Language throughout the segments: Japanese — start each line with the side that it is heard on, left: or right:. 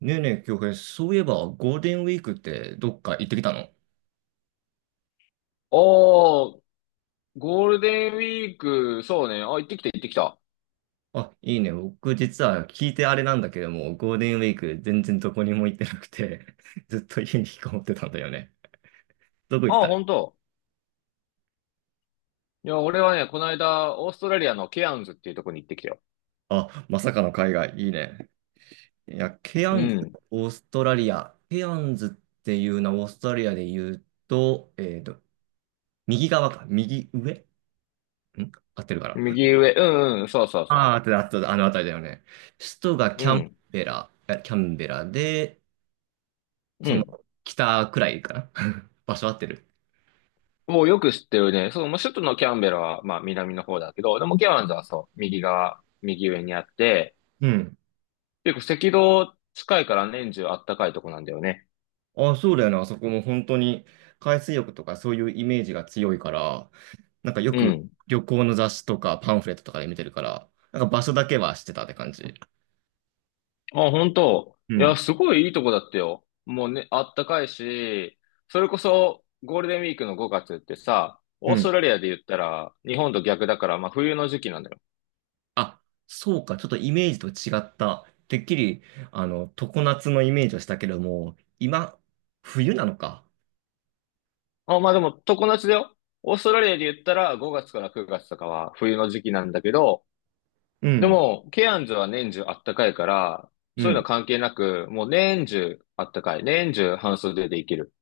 right: ねえねえ、京平、そういえばゴールデンウィークってどっか行ってきたの？
left: おー、ゴールデンウィーク、そうね。あ、行ってきた、行ってきた。
right: あ、いいね。僕実は聞いてあれなんだけども、ゴールデンウィーク全然どこにも行ってなくて ずっと家に引きこもってたんだよね。どこ行って
left: あ、
right: た？
left: 本当。いや、俺はね、この間、オーストラリアのケアンズっていうとこに行ってきたよ。
right: あ、まさかの海外、いいね。いや、ケア
left: う
right: ンズ、
left: ん。
right: オーストラリア。ケアンズっていうのはオーストラリアで言うと、右側か、右上合ってるかな？
left: 右上、うんうん、そうそう
right: あ あー、合
left: そ
right: ってる、合ってる、あの辺りだよね。首都が
left: う。う
right: キャン
left: ん、
right: ベラ、キャンベラで、
left: う
right: その、
left: ん。
right: 北くらいかな？ 場所合ってる？
left: もうよく知ってるね。そう、まあ首都のキャンベラは、まあ、南の方だけど、でもケアンズはそう、右側、右上にあって、
right: うん。
left: 結構赤道近いから年中あったかいとこなんだよね。
right: あ、そうだよね。あそこも本当に海水浴とかそういうイメージが強いから、なんかよ
left: う
right: く
left: ん。
right: 旅行の雑誌とかパンフレットとかで見てるから、なんか場所だけは知ってたって感じ。
left: あ、本当。
right: う
left: いや、
right: ん。
left: すごいいいとこだったよ。もうね、あったかいし、それこそゴールデンウィークの5月ってさ、
right: う
left: オースト
right: ん。
left: ラリアで言ったら日本と逆だから、まあ冬の時期なんだよ。
right: あ、そうか。ちょっとイメージと違った。てっきり、常夏のイメージをしたけども、今、冬なのか。
left: あ、まあでも常夏だよ。オーストラリアで言ったら5月から9月とかは冬の時期なんだけど、
right: う
left: で
right: ん。
left: も、ケアンズは年中あったかいから、
right: う
left: そういうの
right: ん。
left: 関係なく、もう年中あったかい。年中半袖でいける。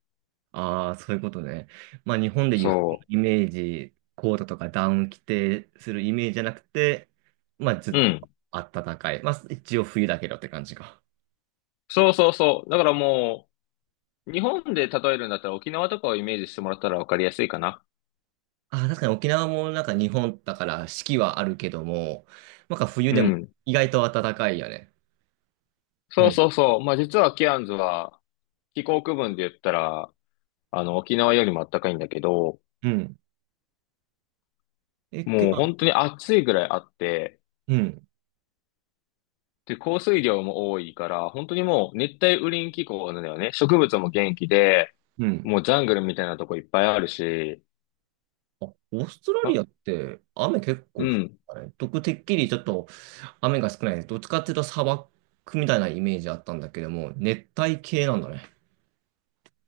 right: ああ、そういうことね。まあ、日本でいう服の
left: そ
right: イメージ、コートとかダウン着てするイメージじゃなくて、まあ、ずっ
left: う。うん。
right: と暖かい。まあ、一応冬だけどって感じか。
left: そうそうそう。だからもう、日本で例えるんだったら沖縄とかをイメージしてもらったらわかりやすいかな。
right: ああ、確かに沖縄もなんか日本だから四季はあるけども、なんか冬
left: う
right: でも
left: ん。
right: 意外と暖かいよね。う
left: そう
right: ん。
left: そうそう。まあ実はケアンズは気候区分で言ったら、あの沖縄よりも暖かいんだけど、
right: うん。え、けど。
left: もう本当に暑いぐらいあって、
right: うん。
left: で、降水量も多いから、本当にもう熱帯雨林気候なんだよね。植物も元気で、
right: うん。
left: もうジャングルみたいなとこいっぱいあるし、
right: あ、オーストラ
left: ま、
right: リアって雨結
left: う
right: 構降る
left: ん。
right: からね。僕、てっきりちょっと雨が少ない。どっちかっていうと砂漠みたいなイメージあったんだけども、熱帯系なんだね。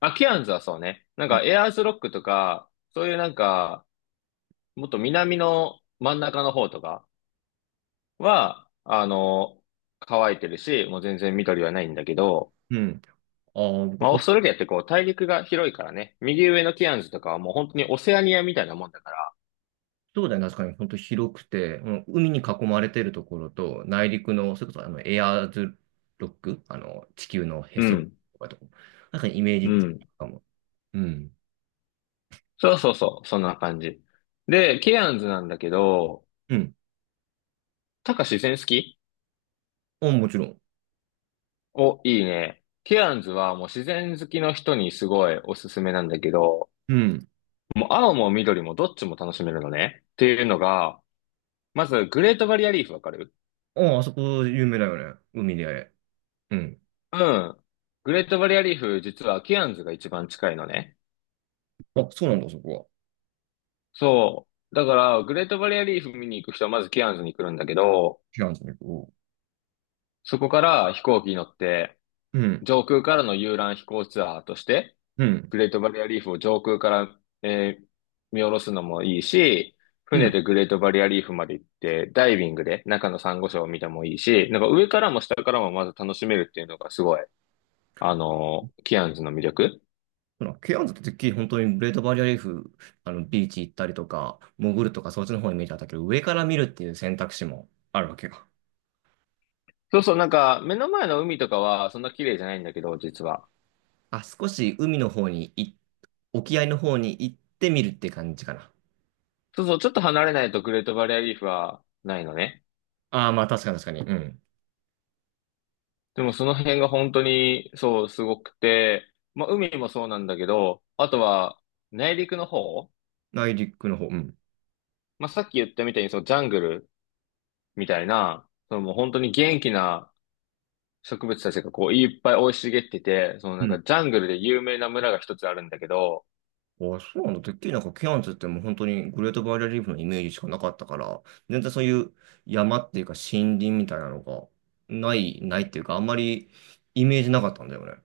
left: あ、ケアンズはそうね。なん
right: あ、
left: かエアーズロックとか、そういうなんか、もっと南の真ん中の方とか、は、乾いてるし、もう全然緑はないんだけど、
right: うん。あー、僕
left: まあ、オーストラリアってこう、大陸が広いからね、右上のケアンズとかはもう本当にオセアニアみたいなもんだから、
right: そうだよね。確かに、本当広くて、うん、海に囲まれてるところと、内陸の、それこそあのエアーズロック、あの、地球のへ
left: う
right: そ
left: ん、
right: とかと、なんかイメー
left: う
right: ジ
left: ん。
right: かも。うん。
left: そうそうそう、そんな感じ。で、ケアンズなんだけど、
right: うん。
left: タカ、自然好き？
right: あ、もちろん。
left: お、いいね。ケアンズはもう自然好きの人にすごいおすすめなんだけど、
right: うん。
left: もう青も緑もどっちも楽しめるのね。っていうのが、まずグレートバリアリーフわかる？
right: あ、あそこ有名だよね。海で。うん。
left: うん。グレートバリアリーフ、実はケアンズが一番近いのね。
right: あ、そうなんだ、そこは。
left: そう。だから、グレートバリアリーフ見に行く人はまずケアンズに来るんだけど、
right: ケアンズに行こ
left: そこから飛行機に乗って、
right: う。うん。
left: 上空からの遊覧飛行ツアーとして、
right: うん。
left: グレートバリアリーフを上空から、見下ろすのもいいし、
right: う
left: 船
right: ん。
left: でグレートバリアリーフまで行って、ダイビングで中のサンゴ礁を見てもいいし、なんか上からも下からもまず楽しめるっていうのがすごい、ケアンズの魅力。
right: ほら、ケアンズっててっきり本当にグレートバリアリーフ、ビーチ行ったりとか、潜るとか、そっちの方のイメージだったけど、上から見るっていう選択肢もあるわけよ。
left: そうそう、なんか、目の前の海とかは、そんな綺麗じゃないんだけど、実は。
right: あ、少し海の方に沖合の方に行ってみるって感じかな。
left: そうそう、ちょっと離れないとグレートバリアリーフはないのね。
right: ああ、まあ確かに確かに。うん。
left: でもその辺が本当に、そう、すごくて、まあ、海もそうなんだけど、あとは、内陸の方、
right: 内陸の方。うん。
left: まあ、さっき言ったみたいに、そう、ジャングルみたいな、そのもう本当に元気な植物たちがこう、いっぱい生い茂ってて、そのな
right: う
left: ん
right: ん。
left: か、ジャングルで有名な村が一つあるんだけど、
right: ああ、そうなんだ。てっきりなんかケアンズってもう本当にグレートバリアリーフのイメージしかなかったから、全然そういう山っていうか森林みたいなのがない、ないっていうか、あんまりイメージなかったんだよね。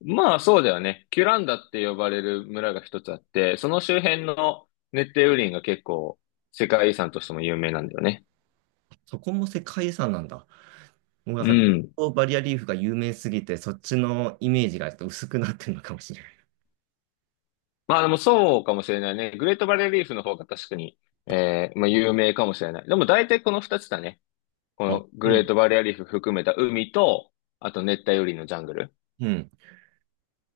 left: まあそうだよね。キュランダって呼ばれる村が一つあって、その周辺の熱帯雨林が結構世界遺産としても有名なんだよね。
right: そこも世界遺産なんだ。もうなん
left: う
right: かグレー
left: ん。
right: トバリアリーフが有名すぎて、そっちのイメージがちょっと薄くなってるのかもしれない。
left: まあでもそうかもしれないね。グレートバレーリーフの方が確かに、まあ有名かもしれない。でも大体この二つだね。こ
right: あ、
left: のグ
right: う
left: レー
right: ん。
left: トバレーリーフ含めた海と、あと熱帯雨林のジャングル
right: うん。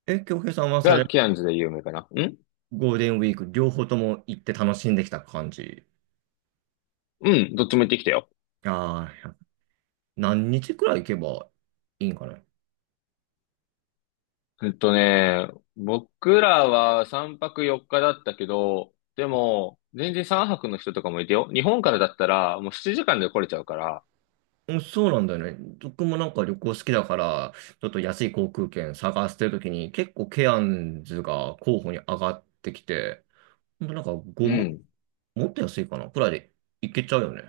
right: え、京平さんはそ
left: が
right: れ
left: キアンズで有名かな。ん、
right: ゴールデンウィーク両方とも行って楽しんできた感じ？
left: うん、どっちも行ってきたよ。
right: ああ、何日くらい行けばいいんかな。
left: えっとね、僕らは3泊4日だったけど、でも、全然3泊の人とかもいてよ。日本からだったら、もう7時間で来れちゃうから、
right: うん、そうなんだよね。僕もなんか旅行好きだから、ちょっと安い航空券探してるときに結構ケアンズが候補に上がってきて、ほんとなんか
left: う
right: 5万
left: ん。
right: もっと安いかなくらいで行けちゃうよね。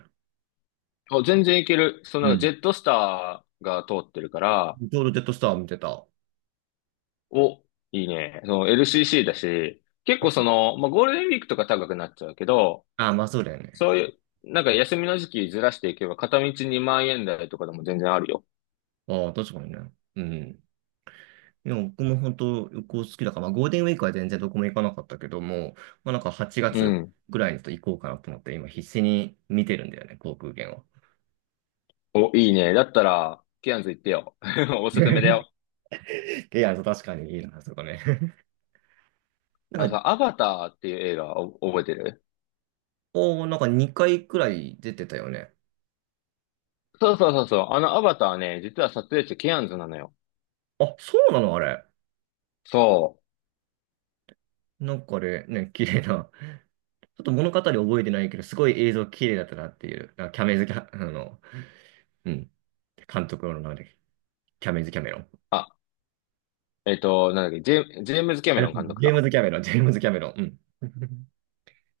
left: あ、全然いける。そ
right: う
left: のジ
right: ん。
left: ェットスターが通ってるから、
right: ちょうどジェットスター見てた。あ
left: お、いいね。その LCC だし、結構その、まあ、ゴールデンウィークとか高くなっちゃうけど、
right: あ、まあそうだよね。
left: そういう、なんか休みの時期ずらしていけば、片道2万円台とかでも全然あるよ。
right: ああ、確かにね。うん。いや、僕も本当旅行好きだから、まあ、ゴールデンウィークは全然どこも行かなかったけども、まあ、なんか8
left: う
right: 月
left: ん。
right: ぐらいにちょっと行こうかなと思って、今必死に見てるんだよね、航空券を。
left: お、いいね。だったら、ケアンズ行ってよ。おすすめだよ。
right: いや、確かにいいな、そこね。
left: あ
right: な
left: の
right: んか、
left: さ、アバターっていう映画を覚えてる？
right: おー、なんか2回くらい出てたよね。
left: そうそうそうそう。あのアバターね、実は撮影地ケアンズなのよ。
right: あ、そうなのあれ？
left: そう。
right: なんかあれ、ね、綺麗な。ちょっと物語覚えてないけど、すごい映像綺麗だったなっていう、なんかキャメズキャ、うん、監督の名前で、キャメズキャメロン。
left: あ、なんだっけ、ジェームズ・キャメ
right: あ
left: ロ
right: れ、
left: ン監督
right: ジェーム
left: か。
right: ズキャメロン、ジェームズキャメロン。うん。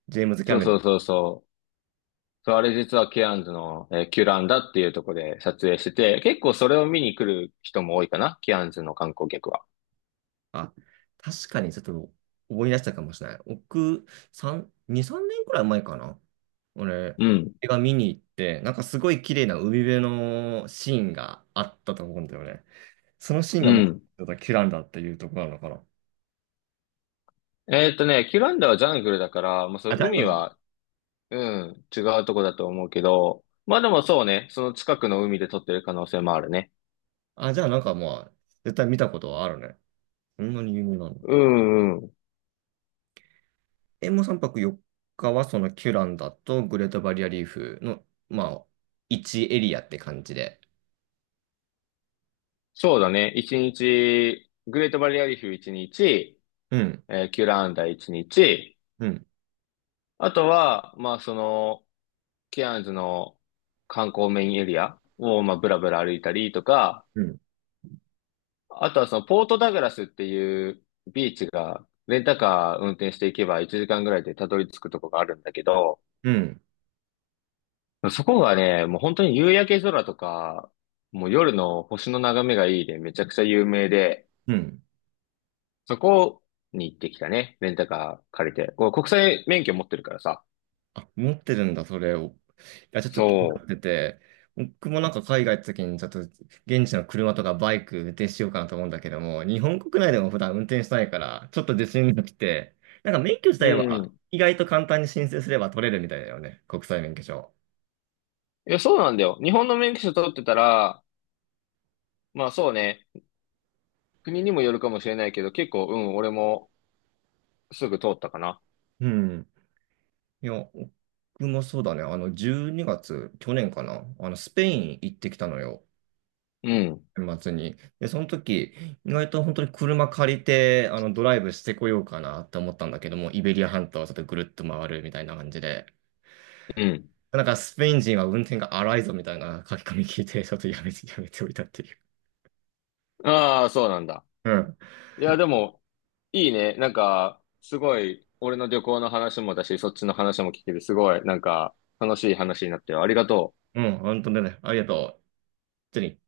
right: ジェームズ・キャ
left: そう
right: メロ
left: そう
right: ン。
left: そうそう。そう、あれ実はケアンズの、キュランダっていうとこで撮影してて、結構それを見に来る人も多いかな、ケアンズの観光客は。
right: あ、確かにちょっと思い出したかもしれない。僕、3、2、3年くらい前かな。俺、
left: うん。
right: 映画見に行って、なんかすごい綺麗な海辺のシーンがあったと思うんだよね。そのシーン
left: う
right: がも
left: ん。
right: う、キュランダっていうところなのかな。
left: キュランダはジャングルだから、まあ、そう、
right: あ、誰な
left: 海
right: の？
left: は、うん、違うとこだと思うけど、まあでもそうね、その近くの海で撮ってる可能性もあるね。
right: あ、じゃあなんかまあ、絶対見たことはあるね。そんなに有名なの？
left: うんうん。
right: え、もう3泊4日はそのキュランダとグレートバリアリーフの、まあ、1エリアって感じで？
left: そうだね。一日、グレートバリアリーフ一日、
right: うん、
left: キュラーンダ一日、
right: うん、
left: あとは、まあその、ケアンズの観光メインエリアを、まあブラブラ歩いたりとか、
right: うん、
left: あとはそのポートダグラスっていうビーチが、レンタカー運転していけば1時間ぐらいでたどり着くとこがあるんだけど、
right: うん、
left: そこがね、もう本当に夕焼け空とか、もう夜の星の眺めがいいでめちゃくちゃ有名で、
right: うん。
left: そこに行ってきたね。レンタカー借りて。こう国際免許持ってるからさ。
right: あ、持ってるんだ、それを。いや、ちょっと気にな
left: そ
right: ってて、僕もなんか海外行った時に、ちょっと現地の車とかバイク運転しようかなと思うんだけども、日本国内でも普段運転してないから、ちょっと自信がきて、なんか免許自
left: う。
right: 体
left: うん。
right: は
left: い
right: 意外と簡単に申請すれば取れるみたいだよね、国際免許証。
left: や、そうなんだよ。日本の免許証取ってたら、まあそうね。国にもよるかもしれないけど、結構、うん、俺もすぐ通ったかな。
right: うん。いや、僕もそうだね、12月、去年かな、スペイン行ってきたのよ。
left: うん。
right: 年末に。で、その時、意外と本当に車借りて、ドライブしてこようかなって思ったんだけども、イベリア半島をちょっとぐるっと回るみたいな感じで、
left: うん。
right: なんかスペイン人は運転が荒いぞみたいな書き込み聞いて、ちょっとやめておいたっていう。
left: ああ、そうなんだ。
right: うん。
left: いや、でも、いいね。なんか、すごい、俺の旅行の話もだし、そっちの話も聞けて、すごい、なんか、楽しい話になってよ。ありがとう。
right: うん、本当だね。ありがとう。本当に